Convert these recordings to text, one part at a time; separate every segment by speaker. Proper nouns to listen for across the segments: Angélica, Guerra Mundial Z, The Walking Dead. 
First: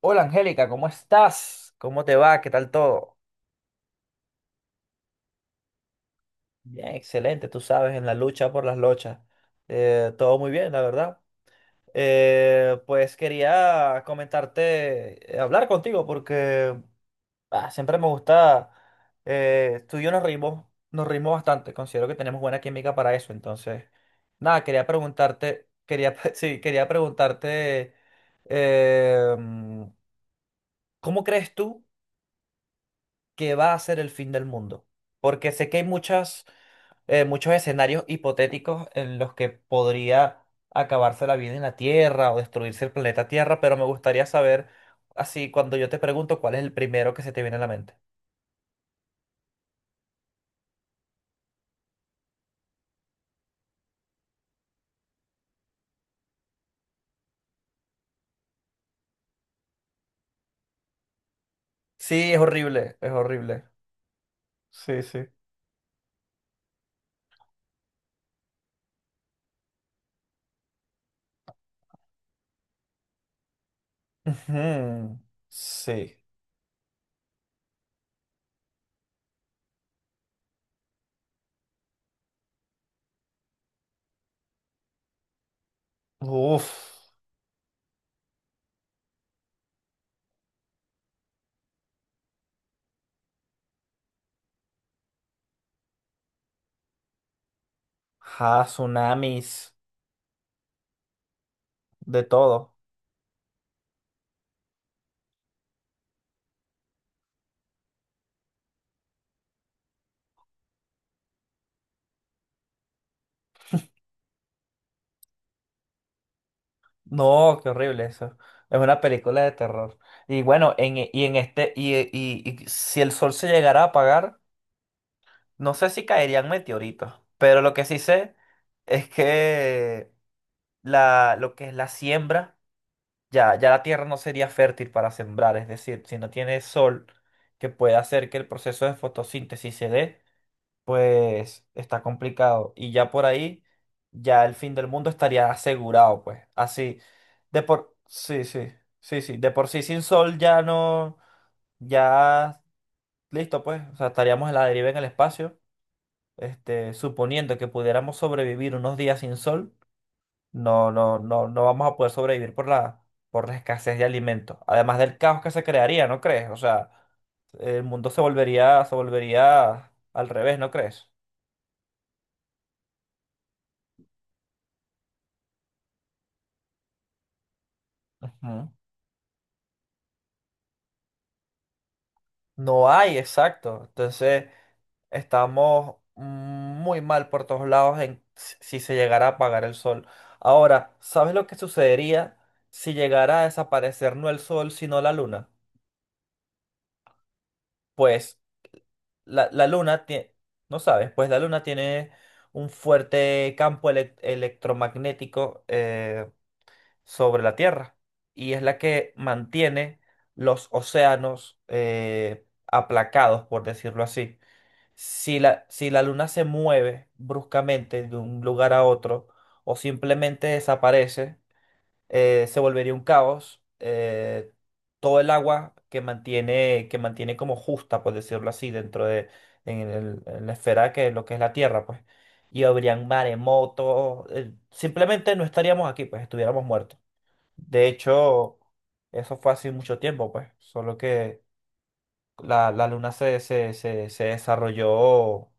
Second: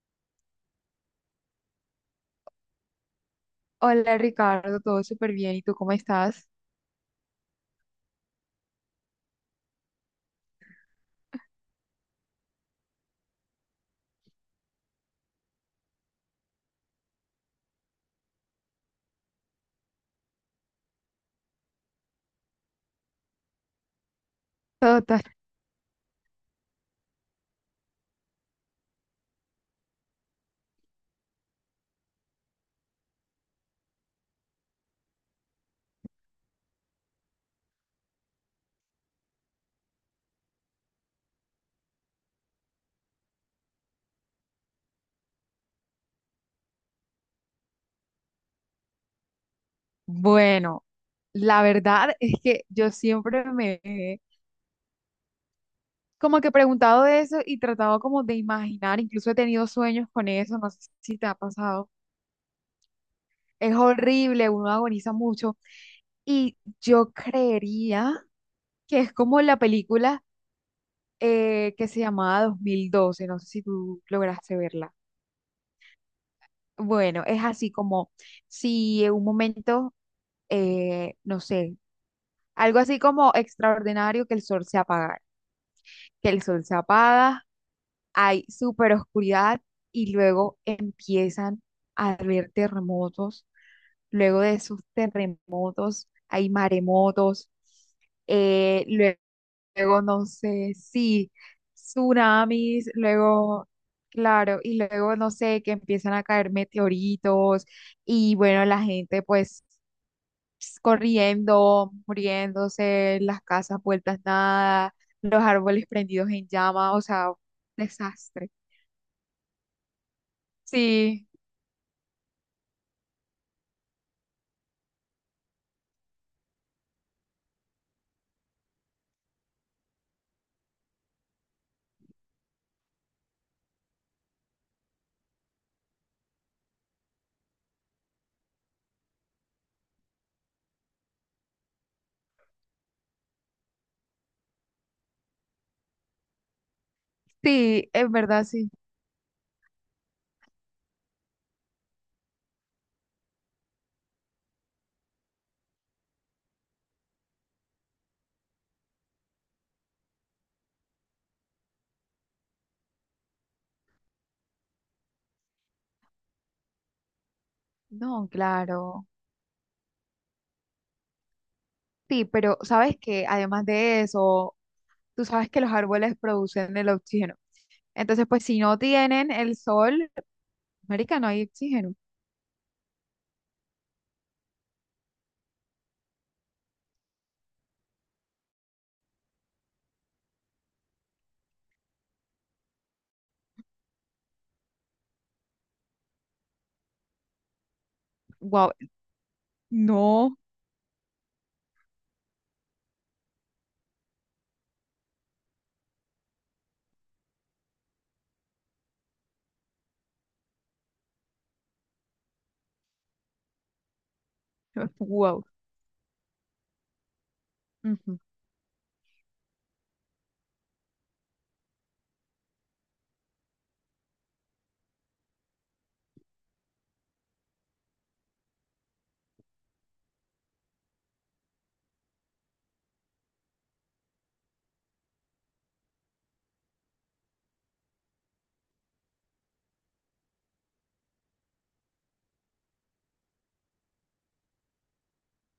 Speaker 1: Hola Angélica, ¿cómo estás? ¿Cómo te va? ¿Qué tal todo?
Speaker 2: Hola Ricardo, todo súper bien. ¿Y tú cómo estás?
Speaker 1: Bien, excelente, tú sabes, en la lucha por las lochas. Todo muy bien, la verdad. Pues quería comentarte, hablar contigo porque siempre me gusta, tú y yo nos reímos, bastante, considero que tenemos buena química para eso, entonces, nada, quería
Speaker 2: Total.
Speaker 1: preguntarte, sí, quería preguntarte, eh, ¿cómo crees tú que va a ser el fin del mundo? Porque sé que hay muchos escenarios hipotéticos en los que podría acabarse la vida en la Tierra o destruirse el planeta Tierra, pero me gustaría saber, así, cuando yo te pregunto, ¿cuál es el primero que se te viene a la mente?
Speaker 2: Bueno, la verdad es que yo siempre me he como que preguntado de eso y tratado como de imaginar, incluso he tenido sueños con eso, no sé si te ha pasado.
Speaker 1: Sí, es horrible, es horrible.
Speaker 2: Es horrible, uno
Speaker 1: Sí,
Speaker 2: agoniza
Speaker 1: sí.
Speaker 2: mucho. Y yo creería que es como la película que se llamaba 2012. No sé si tú lograste verla.
Speaker 1: Ujú, sí.
Speaker 2: Bueno, es así como si en un momento, no sé. Algo así como extraordinario que el sol se apaga, que el sol
Speaker 1: Uf.
Speaker 2: se apaga, hay súper oscuridad y luego empiezan a haber terremotos. Luego de esos terremotos hay maremotos.
Speaker 1: Ja,
Speaker 2: eh, lue-
Speaker 1: tsunamis.
Speaker 2: Luego, no sé, sí,
Speaker 1: De todo.
Speaker 2: tsunamis, luego, claro, y luego, no sé, que empiezan a caer meteoritos y bueno, la gente pues ps, corriendo, muriéndose, las casas vueltas nada, los árboles prendidos en llama, o sea,
Speaker 1: No, qué horrible eso.
Speaker 2: desastre.
Speaker 1: Es una película de terror. Y bueno, en, e- y
Speaker 2: Sí,
Speaker 1: en este, y, e- y- y si el sol se llegara a apagar, no sé si caerían meteoritos, pero lo que sí sé es que lo que es la siembra, ya la tierra no sería fértil para sembrar. Es decir, si no tiene sol que pueda hacer que el proceso de fotosíntesis se dé, pues está complicado. Y ya por ahí, ya el fin del mundo estaría asegurado, pues. Así,
Speaker 2: sí, es
Speaker 1: Sí,
Speaker 2: verdad,
Speaker 1: sí,
Speaker 2: sí.
Speaker 1: sí, sí. De por sí sin sol ya no... Ya listo, pues. O sea, estaríamos en la deriva en el espacio. Este, suponiendo que pudiéramos sobrevivir unos días sin sol, no, no, no, no vamos a poder sobrevivir por la escasez de alimentos. Además del caos que se crearía, ¿no crees? O sea, el mundo
Speaker 2: No,
Speaker 1: se
Speaker 2: claro.
Speaker 1: volvería al revés, ¿no crees?
Speaker 2: Sí, pero sabes que además de eso, tú sabes que los árboles producen el oxígeno. Entonces, pues si
Speaker 1: Ujú.
Speaker 2: no tienen el sol, marica, no hay oxígeno.
Speaker 1: No hay, exacto. Entonces, estamos muy mal por todos lados en si se llegara a apagar el sol. Ahora, ¿sabes lo que sucedería si llegara a desaparecer no el sol, sino la luna? Pues
Speaker 2: Wow,
Speaker 1: la luna tiene,
Speaker 2: no,
Speaker 1: no sabes, pues la luna tiene un fuerte campo electromagnético, sobre la Tierra, y es la que mantiene los océanos, aplacados, por decirlo así.
Speaker 2: wow.
Speaker 1: Si la luna se mueve bruscamente de
Speaker 2: Ujú.
Speaker 1: un lugar a otro o simplemente desaparece, se volvería un caos. Todo el agua que mantiene, como justa, por decirlo así, dentro de en la esfera que es lo que es la Tierra, pues. Y habrían maremotos. Simplemente no estaríamos aquí, pues estuviéramos muertos. De hecho, eso fue hace mucho tiempo, pues. Solo que la luna se desarrolló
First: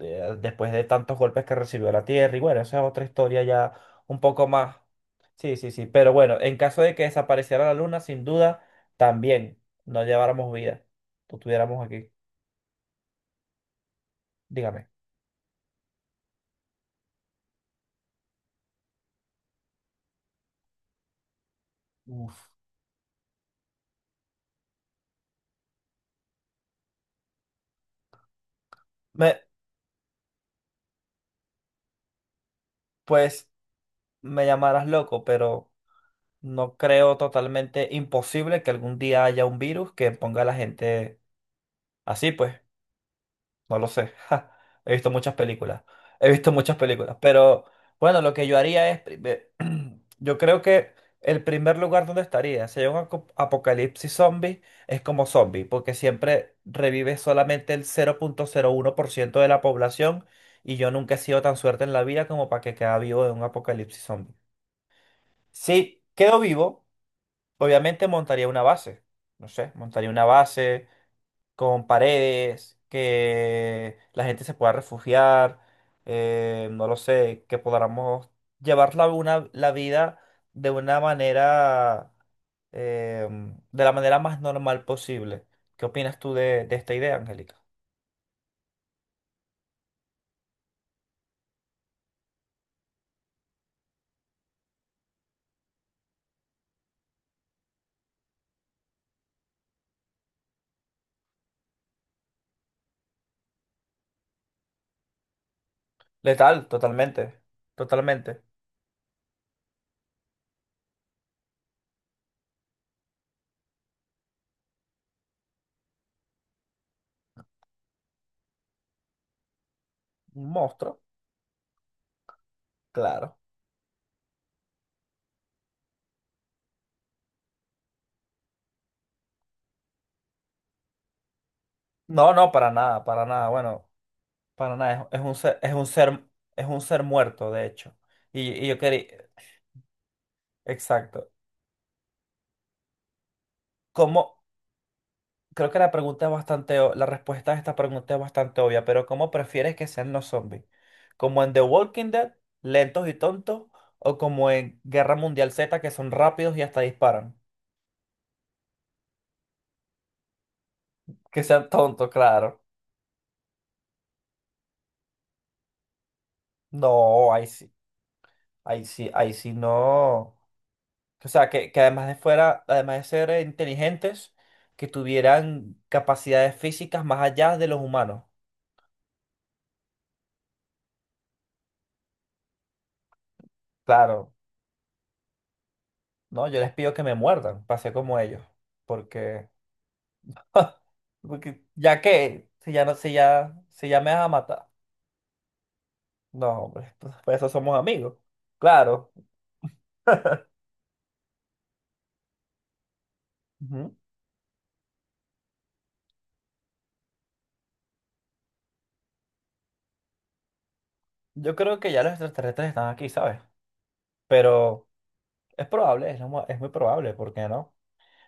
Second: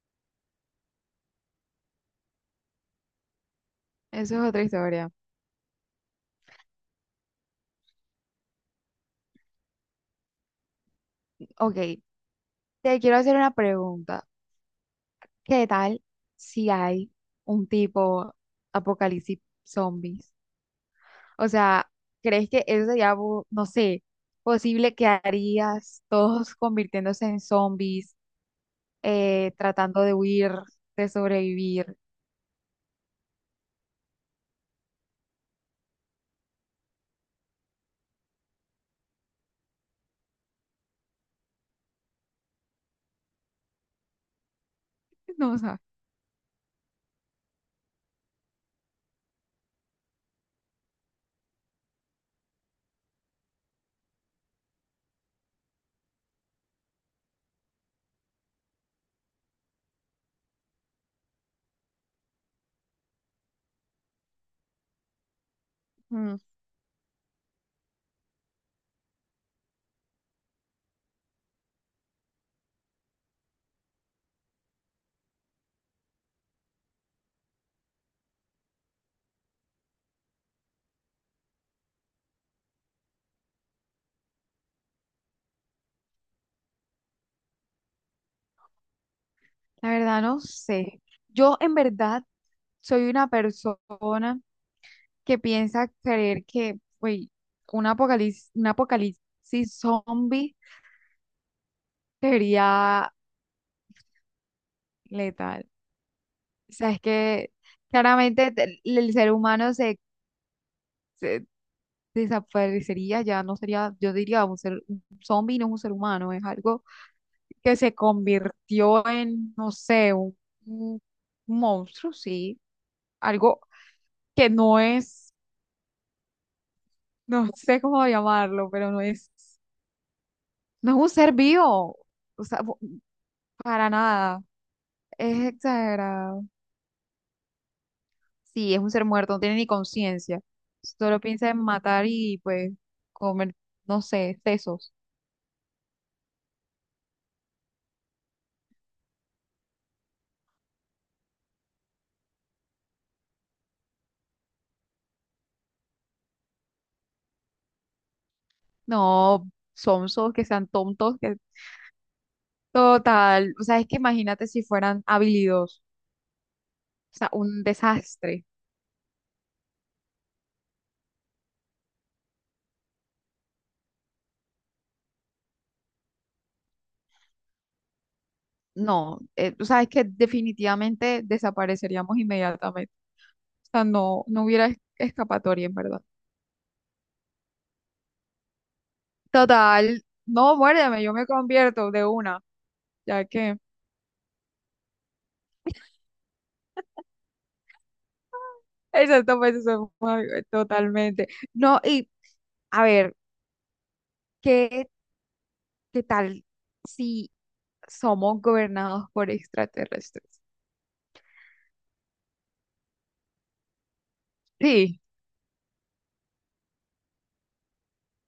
Speaker 1: después de tantos golpes que recibió la Tierra. Y bueno, esa es otra historia ya un
Speaker 2: Eso
Speaker 1: poco
Speaker 2: es otra
Speaker 1: más.
Speaker 2: historia.
Speaker 1: Sí, sí, sí. Pero bueno, en caso de que desapareciera la Luna, sin duda, también no lleváramos vida. No
Speaker 2: Ok,
Speaker 1: estuviéramos aquí.
Speaker 2: te quiero hacer una pregunta.
Speaker 1: Dígame.
Speaker 2: ¿Qué tal si hay un tipo apocalipsis zombies? O sea,
Speaker 1: Uf.
Speaker 2: ¿crees que eso sería, bu- no sé, posible que harías todos convirtiéndose en zombies,
Speaker 1: Me,
Speaker 2: tratando de huir, de sobrevivir?
Speaker 1: pues me llamarás loco, pero no creo totalmente imposible que algún día haya un virus que ponga a la gente así, pues. No lo sé. ja. He visto muchas
Speaker 2: No, o sea,
Speaker 1: películas. He visto muchas películas. Pero bueno, lo que yo haría es... Yo creo que el primer lugar donde estaría, si hay un apocalipsis zombie, es como zombie, porque siempre revive solamente el 0,01% de la población, y yo nunca he sido tan suerte en la vida como para que quede vivo en un apocalipsis zombie. Si
Speaker 2: mm,
Speaker 1: quedo vivo, obviamente montaría una base. No sé, montaría una base con paredes, que la gente se pueda refugiar, no lo sé, que podamos llevar la vida de una manera, eh, de la manera más normal posible. ¿Qué opinas tú de esta idea, Angélica?
Speaker 2: la verdad no sé. Yo en verdad soy una persona que piensa creer que, güey, un apocalipsis zombie sería letal.
Speaker 1: Letal,
Speaker 2: O sea, es
Speaker 1: totalmente,
Speaker 2: que
Speaker 1: totalmente.
Speaker 2: claramente te- el ser humano se, se desaparecería, ya no sería, yo diría, un ser, un zombie no es un ser humano, es algo que se convirtió en, no sé,
Speaker 1: Un monstruo,
Speaker 2: un monstruo, sí,
Speaker 1: claro.
Speaker 2: algo que no es, no sé cómo llamarlo, pero no es, no es un ser vivo,
Speaker 1: No,
Speaker 2: o
Speaker 1: no,
Speaker 2: sea, bu-
Speaker 1: para nada, bueno,
Speaker 2: para nada,
Speaker 1: para nada, es,
Speaker 2: es exagerado.
Speaker 1: es un ser muerto, de hecho. Y
Speaker 2: Sí,
Speaker 1: yo
Speaker 2: es un ser
Speaker 1: quería,
Speaker 2: muerto, no tiene ni conciencia. Solo
Speaker 1: exacto.
Speaker 2: piensa en matar y pues comer, no
Speaker 1: ¿Cómo?
Speaker 2: sé, sesos.
Speaker 1: Creo que la respuesta a esta pregunta es bastante obvia, pero ¿cómo prefieres que sean los zombies? ¿Como en The Walking Dead, lentos y tontos? ¿O como en Guerra Mundial Z, que son rápidos y hasta disparan?
Speaker 2: No, sonsos, que sean tontos, que
Speaker 1: Que sean tontos, claro.
Speaker 2: total. O sea, es que imagínate si fueran habilidosos. O sea,
Speaker 1: No, ahí
Speaker 2: un
Speaker 1: sí,
Speaker 2: desastre.
Speaker 1: ahí sí, ahí sí no. O sea, que además de ser inteligentes, que tuvieran capacidades físicas más allá de los humanos.
Speaker 2: No, o sea, es que definitivamente desapareceríamos inmediatamente. O sea, no,
Speaker 1: Claro,
Speaker 2: no hubiera es- escapatoria, en verdad.
Speaker 1: no, yo les pido que me muerdan, pase como ellos, porque...
Speaker 2: Total, no, muérdeme, yo me
Speaker 1: Porque
Speaker 2: convierto
Speaker 1: ya
Speaker 2: de una,
Speaker 1: que,
Speaker 2: ya que.
Speaker 1: si ya me vas a matar. No, hombre, pues, por eso somos amigos. Claro.
Speaker 2: Exacto, pues eso fue totalmente. No, y a ver,
Speaker 1: Ujú.
Speaker 2: ¿qué, qué tal si somos gobernados por extraterrestres?
Speaker 1: Yo creo que ya los extraterrestres están aquí, ¿sabes? Pero
Speaker 2: Sí.
Speaker 1: es probable, es muy probable, ¿por qué no?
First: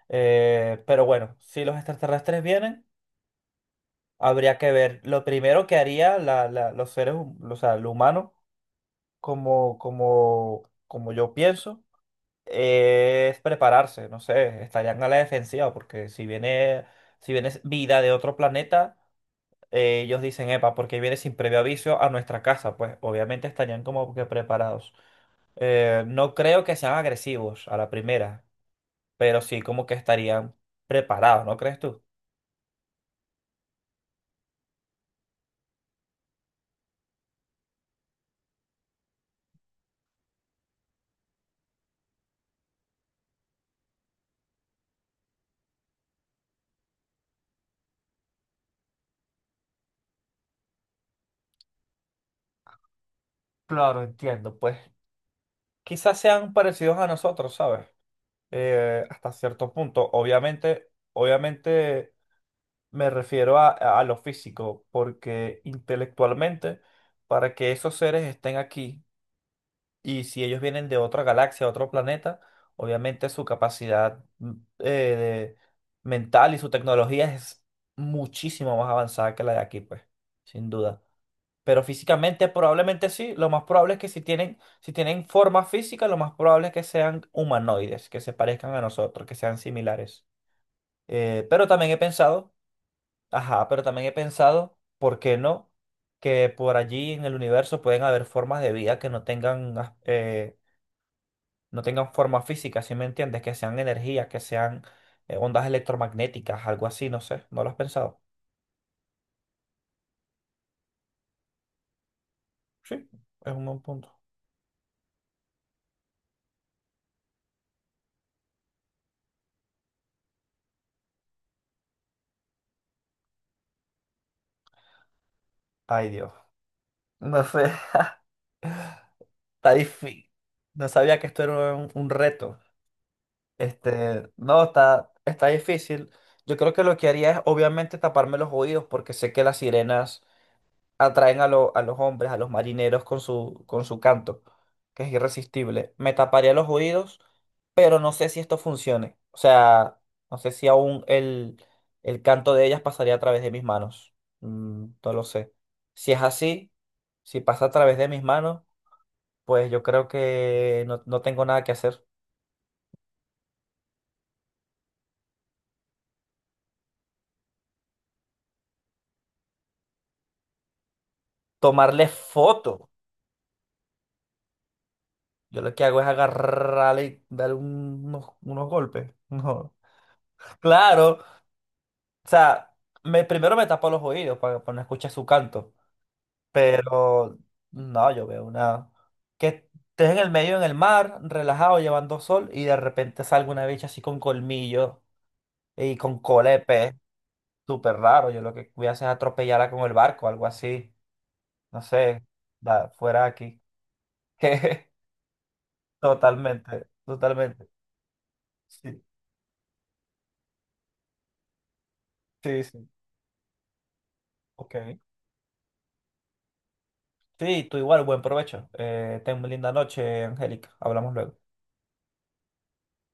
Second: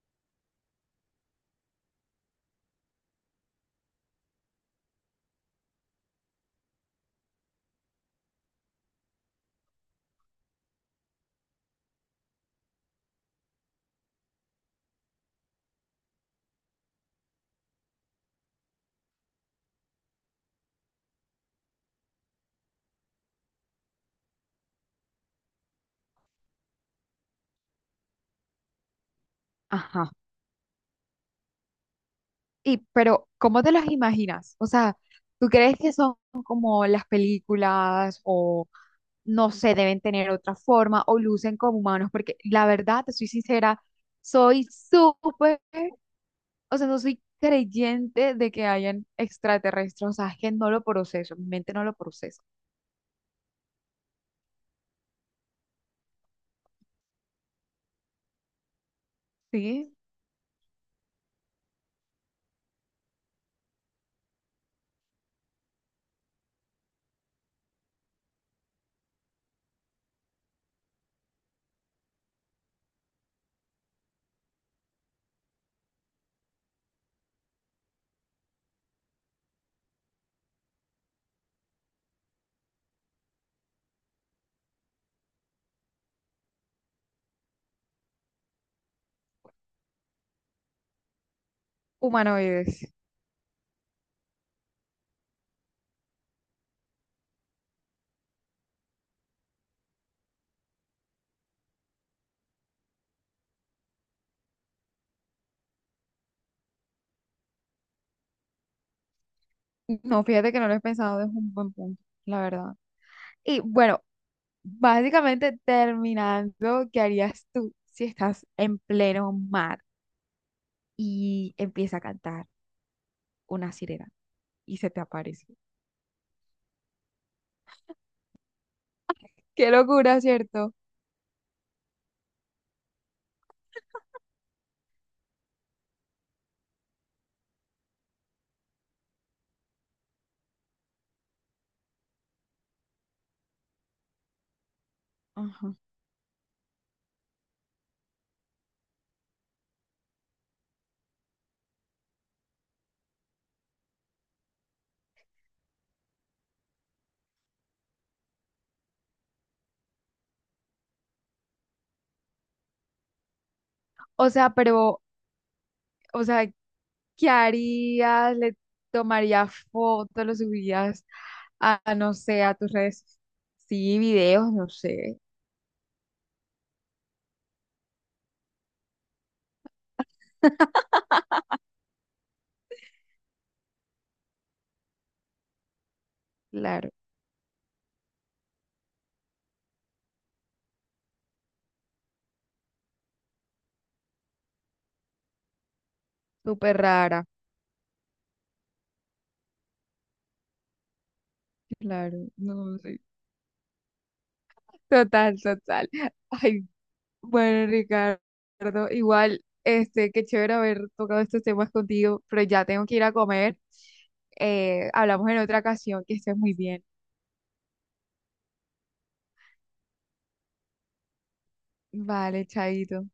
Speaker 1: Pero bueno, si los extraterrestres vienen, habría que ver. Lo primero que haría los seres, o sea, el humano, como yo pienso. Es prepararse, no sé, estarían a la defensiva, porque si viene vida de otro planeta, ellos dicen, epa, porque viene sin previo aviso a nuestra casa, pues obviamente estarían como que preparados. No creo que sean agresivos a la primera, pero sí como que
Speaker 2: Ajá.
Speaker 1: estarían preparados, ¿no crees tú?
Speaker 2: Y, pero, ¿cómo te los imaginas? O sea, ¿tú crees que son como las películas o no sé, deben tener otra forma o lucen como humanos? Porque la verdad, te soy sincera, soy súper o sea, no soy creyente de que hayan extraterrestres, o sea, es que no lo proceso, mi mente no lo procesa,
Speaker 1: Claro, entiendo, pues. Quizás sean parecidos a nosotros, ¿sabes? Hasta cierto
Speaker 2: ¿sí?
Speaker 1: punto, obviamente, obviamente. Me refiero a lo físico, porque intelectualmente, para que esos seres estén aquí, y si ellos vienen de otra galaxia, otro planeta, obviamente su capacidad eh, de- mental y su tecnología es muchísimo más avanzada que la de aquí, pues, sin duda. Pero físicamente probablemente sí, lo más probable es que si tienen forma física, lo más probable es que sean humanoides, que se parezcan a nosotros, que sean similares. Pero también he pensado
Speaker 2: Humanoides.
Speaker 1: ajá, pero también he pensado, ¿por qué no? Que por allí en el universo pueden haber formas de vida que no tengan, no tengan forma física, ¿sí me entiendes? Que sean energía, que sean ondas electromagnéticas, algo así, no sé, ¿no lo has pensado?
Speaker 2: No, fíjate que no lo he pensado, es un buen punto, la verdad.
Speaker 1: Sí, es
Speaker 2: Y
Speaker 1: un buen
Speaker 2: bueno,
Speaker 1: punto.
Speaker 2: básicamente terminando, ¿qué harías tú si estás en pleno mar y empieza a cantar una sirena y se te aparece?
Speaker 1: Ay, Dios, no sé,
Speaker 2: Qué
Speaker 1: está
Speaker 2: locura,
Speaker 1: difícil.
Speaker 2: ¿cierto?
Speaker 1: No sabía que esto era un reto. Este, no, está difícil. Yo creo que lo que haría es obviamente taparme los oídos porque sé que las sirenas atraen a los hombres, a los marineros con su canto, que es
Speaker 2: Ajá.
Speaker 1: irresistible. Me taparía los oídos, pero no sé si esto funcione. O sea, no sé si aún el canto de ellas pasaría a través de mis manos. Mm, no lo sé. Si es así, si pasa a través de mis manos, pues yo creo que no, no tengo nada que hacer.
Speaker 2: O sea, pero o sea, ¿qué harías? ¿Le tomarías fotos? ¿Lo subirías a,
Speaker 1: Tomarle
Speaker 2: no sé, a tus
Speaker 1: foto.
Speaker 2: redes? Sí, videos, no sé.
Speaker 1: Yo lo que hago es agarrarle y darle unos golpes. No. Claro. O sea, primero me tapo los oídos para no escuchar su canto.
Speaker 2: Claro,
Speaker 1: Pero no, yo veo una. Que estés en el medio, en el mar, relajado, llevando sol, y de repente salga una bicha así con colmillo y con cola de
Speaker 2: súper
Speaker 1: pez.
Speaker 2: rara.
Speaker 1: Súper raro. Yo lo que voy a hacer es atropellarla con el barco, algo así. No sé,
Speaker 2: Claro, no
Speaker 1: va,
Speaker 2: sé.
Speaker 1: fuera de aquí.
Speaker 2: Total, total. Ay,
Speaker 1: Totalmente,
Speaker 2: bueno,
Speaker 1: totalmente.
Speaker 2: Ricardo,
Speaker 1: Sí,
Speaker 2: igual, este, qué chévere haber tocado estos temas contigo, pero
Speaker 1: sí,
Speaker 2: ya tengo
Speaker 1: sí.
Speaker 2: que ir a comer.
Speaker 1: Ok.
Speaker 2: Hablamos en otra ocasión, que estés muy bien.
Speaker 1: Sí, tú igual, buen provecho. Ten una linda noche, Angélica. Hablamos luego.
Speaker 2: Vale, chaito.